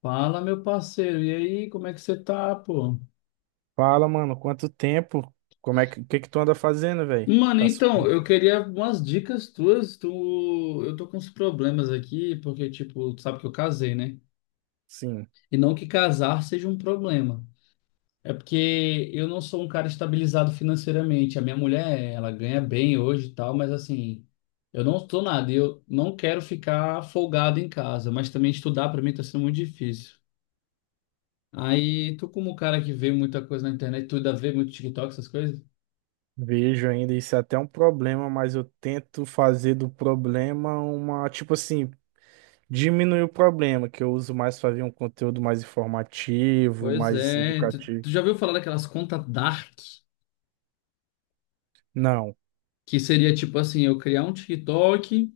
Fala, meu parceiro, e aí, como é que você tá, pô? Fala, mano, quanto tempo? Como é que, o que que tu anda fazendo, velho? Mano, Tá então, eu sumido? queria umas dicas tuas, eu tô com uns problemas aqui, porque, tipo, tu sabe que eu casei, né? Sim, E não que casar seja um problema, é porque eu não sou um cara estabilizado financeiramente, a minha mulher, ela ganha bem hoje e tal, mas assim, eu não tô nada, e eu não quero ficar folgado em casa, mas também estudar pra mim tá sendo muito difícil. Aí, tu como cara que vê muita coisa na internet, tu ainda vê muito TikTok, essas coisas? vejo ainda. Isso é até um problema, mas eu tento fazer do problema uma, tipo assim, diminuir o problema, que eu uso mais pra ver um conteúdo mais informativo, Pois mais é, tu, educativo. tu já ouviu falar daquelas contas dark? Não. Que seria tipo assim, eu criar um TikTok,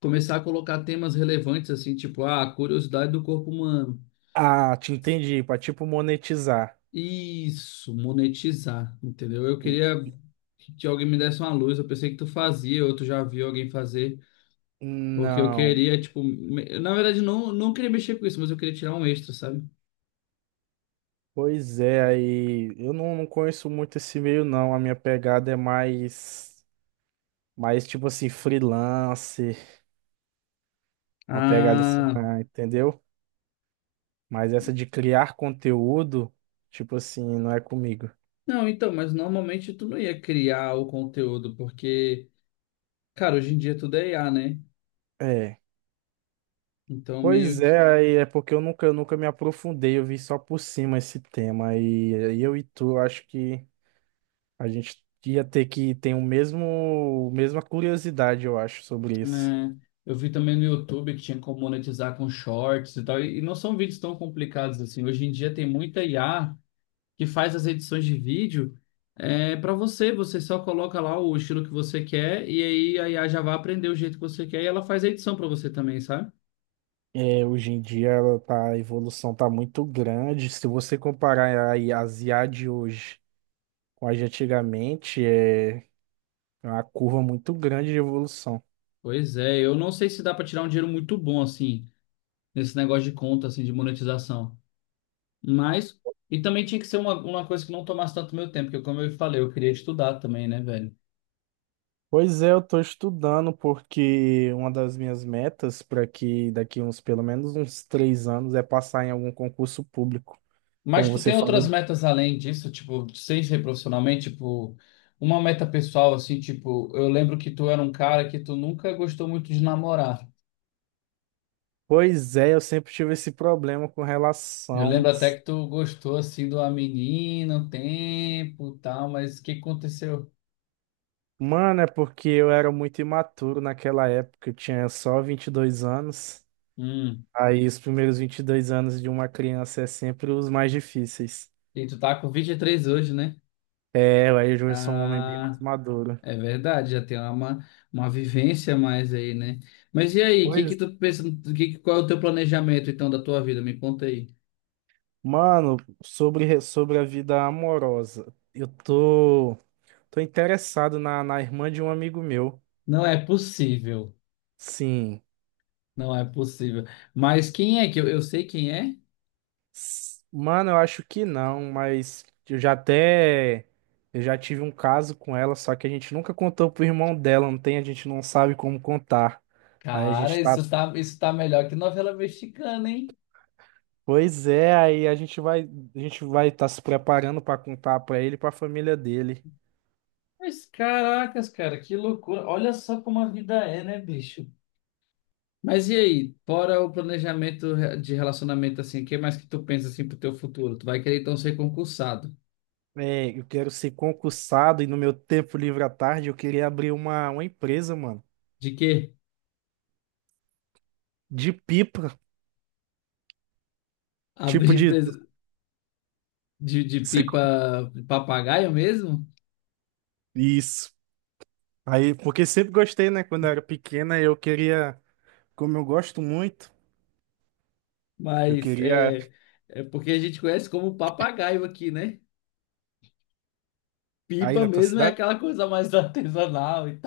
começar a colocar temas relevantes assim, tipo, ah, curiosidade do corpo humano. Ah, te entendi, pra tipo monetizar. Isso, monetizar, entendeu? Eu queria que alguém me desse uma luz, eu pensei que tu fazia, ou tu já viu alguém fazer, porque eu Não. queria, tipo, na verdade não queria mexer com isso, mas eu queria tirar um extra, sabe? Pois é, aí eu não conheço muito esse meio, não. A minha pegada é mais, mais tipo assim, freelancer. Uma pegada assim, Ah, ah, entendeu? Mas essa de criar conteúdo, tipo assim, não é comigo. não, então, mas normalmente tu não ia criar o conteúdo, porque, cara, hoje em dia tudo é IA, né? É. Então, meio Pois é, que. aí é porque eu nunca me aprofundei, eu vi só por cima esse tema. E aí eu e tu, acho que a gente ia ter que ter o mesmo, mesma curiosidade, eu acho, sobre isso. Né, eu vi também no YouTube que tinha como monetizar com shorts e tal. E não são vídeos tão complicados assim. Hoje em dia tem muita IA que faz as edições de vídeo para você. Você só coloca lá o estilo que você quer e aí a IA já vai aprender o jeito que você quer e ela faz a edição para você também, sabe? É, hoje em dia ela tá, a evolução tá muito grande. Se você comparar a as IA de hoje com a de antigamente, é uma curva muito grande de evolução. Pois é, eu não sei se dá para tirar um dinheiro muito bom assim, nesse negócio de conta, assim, de monetização. Mas. E também tinha que ser uma coisa que não tomasse tanto meu tempo, porque como eu falei, eu queria estudar também, né, velho? Pois é, eu tô estudando porque uma das minhas metas para que daqui uns pelo menos uns 3 anos é passar em algum concurso público. Mas Como tu você tem outras falou. metas além disso, tipo, sem ser profissionalmente, tipo, uma meta pessoal, assim, tipo, eu lembro que tu era um cara que tu nunca gostou muito de namorar. Pois é, eu sempre tive esse problema com Eu relação. lembro até que tu gostou, assim, de uma menina, um tempo, e tal, mas o que aconteceu? Mano, é porque eu era muito imaturo naquela época, eu tinha só 22 anos. Hum, Aí os primeiros 22 anos de uma criança é sempre os mais difíceis. e tu tá com 23 hoje, né? É, aí eu já sou um homem bem mais Ah, maduro. é verdade, já tem uma vivência a mais aí, né? Mas e aí, o que que Pois. tu pensa, qual é o teu planejamento, então, da tua vida? Me conta aí. Mano, sobre a vida amorosa, eu tô, tô interessado na irmã de um amigo meu. Não é possível. Sim. Não é possível. Mas quem é que eu sei quem é? Mano, eu acho que não, mas eu já até. Eu já tive um caso com ela, só que a gente nunca contou pro irmão dela, não tem, a gente não sabe como contar. Aí a Cara, gente tá. Isso tá melhor que novela mexicana, hein? Pois é, aí a gente vai estar se preparando pra contar pra ele e pra família dele. Mas caracas, cara, que loucura. Olha só como a vida é, né, bicho? Mas e aí, fora o planejamento de relacionamento assim, o que mais que tu pensa assim pro teu futuro? Tu vai querer então ser concursado. É, eu quero ser concursado e no meu tempo livre à tarde eu queria abrir uma empresa, mano, De quê? de pipa, tipo Abrir de... empresa de sei co- pipa de papagaio mesmo? Isso. Aí, porque sempre gostei, né? Quando eu era pequena, eu queria, como eu gosto muito, eu Mas queria... é, é porque a gente conhece como papagaio aqui, né? Aí Pipa na tua mesmo é cidade? aquela coisa mais artesanal e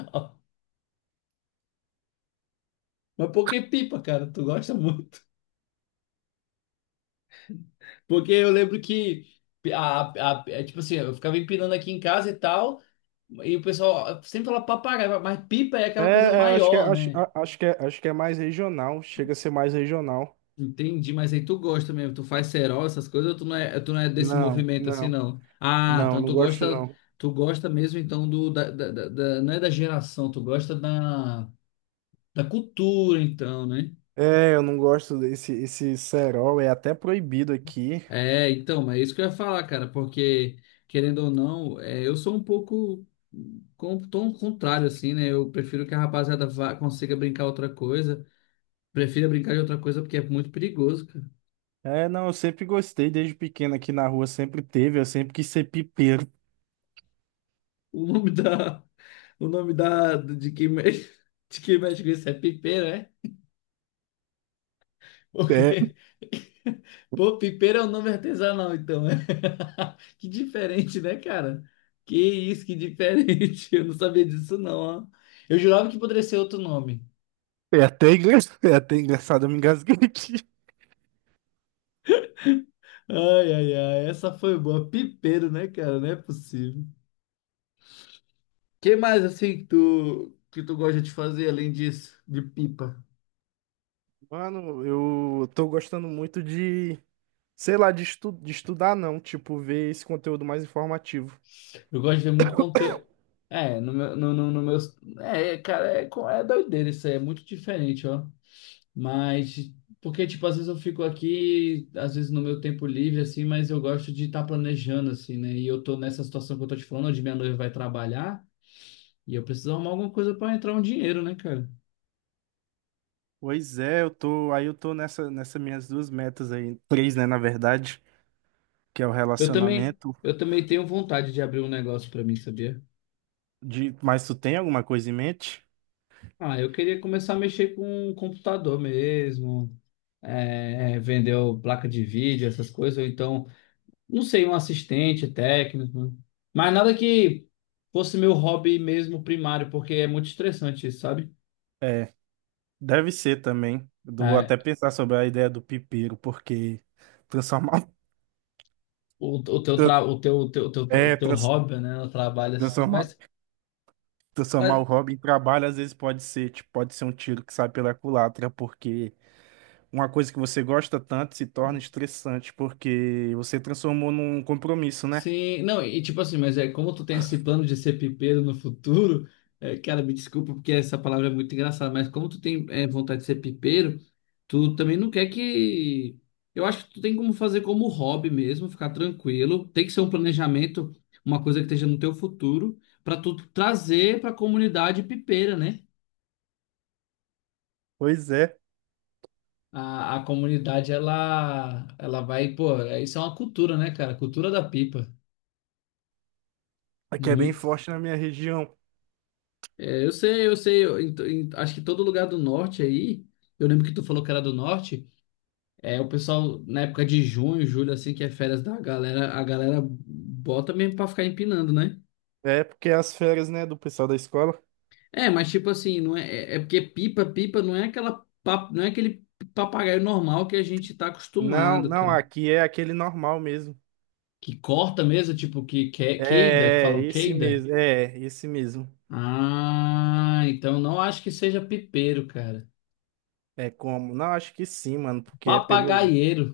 mas por que pipa, cara? Tu gosta muito? Porque eu lembro que, é tipo assim, eu ficava empinando aqui em casa e tal, e o pessoal sempre fala papagaio, mas pipa é É, aquela coisa é, acho que é, maior, acho, né? Acho que é mais regional, chega a ser mais regional. Entendi, mas aí tu gosta mesmo, tu faz cerol, essas coisas, ou tu não é desse Não, movimento assim, não, não? Ah, não, então não gosto não. tu gosta mesmo então do, da, da, da- da- não é da geração, tu gosta da, da cultura então, né? É, eu não gosto desse esse cerol, é até proibido aqui. É, então, mas é isso que eu ia falar, cara, porque, querendo ou não, é, eu sou um pouco com tom contrário, assim, né? Eu prefiro que a rapaziada vá, consiga brincar outra coisa. Prefiro brincar de outra coisa porque é muito perigoso, cara. É, não, eu sempre gostei, desde pequeno aqui na rua sempre teve, eu sempre quis ser pipeiro. O nome da. O nome da. De quem mexe, de quem mexe com isso é pipeiro. É, Porque. Pô, pipeiro é um nome artesanal, então. Né? Que diferente, né, cara? Que isso, que diferente. Eu não sabia disso, não, ó. Eu jurava que poderia ser outro nome. é até engra- é até engraçado, eu me engasguei aqui. Ai, ai, ai. Essa foi boa. Pipeiro, né, cara? Não é possível. Que mais, assim, que tu gosta de fazer além disso? De pipa? Mano, eu tô gostando muito de, sei lá, de, estu de estudar não, tipo, ver esse conteúdo mais informativo. Eu gosto de ver muito conteúdo. É, no meus... É, cara, é, é doideira isso aí. É muito diferente, ó. Mas porque tipo às vezes eu fico aqui, às vezes no meu tempo livre assim, mas eu gosto de estar planejando assim, né? E eu tô nessa situação que eu tô te falando, onde minha noiva vai trabalhar e eu preciso arrumar alguma coisa para entrar um dinheiro, né, cara? Pois é, eu tô, aí eu tô nessa, nessas minhas duas metas aí, três, né, na verdade, que é o relacionamento Eu também tenho vontade de abrir um negócio para mim, sabia? de, mas tu tem alguma coisa em mente? Ah, eu queria começar a mexer com um computador mesmo, vender placa de vídeo, essas coisas, ou então não sei, um assistente técnico, mas nada que fosse meu hobby mesmo primário, porque é muito estressante isso, sabe? É, deve ser também. Eu vou É, até pensar sobre a ideia do pipeiro, porque transformar. O teu Tra- tra, o teu, o teu, o teu, É, o teu hobby, né? O trabalho assim. transformar, transformar o Mas hobby em trabalho às vezes pode ser, tipo, pode ser um tiro que sai pela culatra, porque uma coisa que você gosta tanto se torna estressante, porque você transformou num compromisso, né? sim, não, e tipo assim, mas é como tu tem esse plano de ser pipeiro no futuro, é, cara, me desculpa porque essa palavra é muito engraçada, mas como tu tem vontade de ser pipeiro, tu também não quer que. Eu acho que tu tem como fazer como hobby mesmo, ficar tranquilo. Tem que ser um planejamento, uma coisa que esteja no teu futuro, pra tu trazer pra comunidade pipeira, né? Pois é, A comunidade, ela vai, pô, isso é uma cultura, né, cara? Cultura da pipa. aqui é bem Muito. forte na minha região. É, eu sei, eu sei. Acho que todo lugar do norte aí, eu lembro que tu falou que era do norte, é o pessoal na época de junho, julho, assim, que é férias da galera, a galera bota mesmo pra ficar empinando, né? É porque as férias, né, do pessoal da escola. É, mas tipo assim, não é, pipa não é aquela, não é aquele papagaio normal que a gente tá Não, acostumado, não, cara. aqui é aquele normal mesmo. Que corta mesmo, tipo que, que É, falam esse queida. mesmo, é, esse mesmo. Ah, então não acho que seja pipeiro, cara. É como? Não, acho que sim, mano, porque é pelo. Papagaieiro.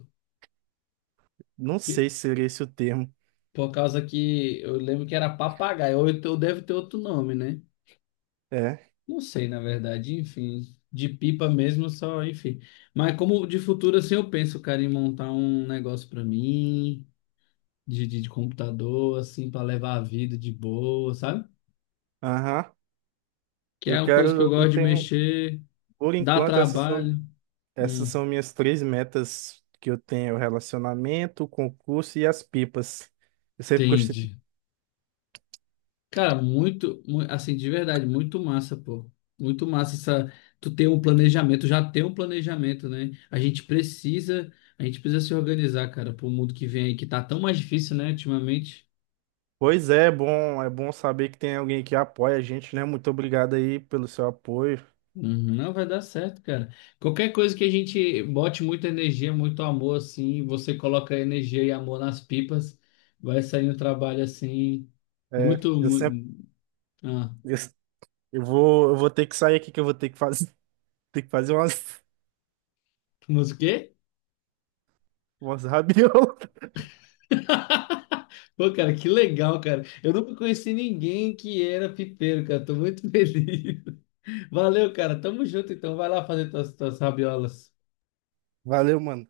Não sei se seria esse o termo. Por causa que eu lembro que era papagaio, ou então deve ter outro nome, né? É. Não sei, na verdade, enfim. De pipa mesmo, só, enfim. Mas como de futuro, assim, eu penso, cara, em montar um negócio pra mim, de computador, assim, pra levar a vida de boa, sabe? Aham. Que Eu é uma coisa que eu quero, eu gosto de tenho, mexer, por dá enquanto, trabalho. essas Hum, são minhas três metas que eu tenho: é o relacionamento, o concurso e as pipas. Eu sempre gostei. entendi. Cara, assim, de verdade, muito massa, pô. Muito massa essa, tu ter um planejamento, já ter um planejamento, né? A gente precisa se organizar, cara, pro mundo que vem aí, que tá tão mais difícil, né, ultimamente. Pois é, é bom saber que tem alguém que apoia a gente, né? Muito obrigado aí pelo seu apoio. Uhum, não vai dar certo, cara. Qualquer coisa que a gente bote muita energia, muito amor, assim, você coloca energia e amor nas pipas, vai sair um trabalho, assim, É, muito, eu sempre, mu- ah, eu, eu vou ter que sair aqui que eu vou ter que fazer, ter que fazer umas, mas o quê? umas rabiolas. Pô, cara, que legal, cara. Eu nunca conheci ninguém que era pipeiro, cara. Tô muito feliz. Valeu, cara. Tamo junto, então. Vai lá fazer tuas rabiolas. Valeu, mano.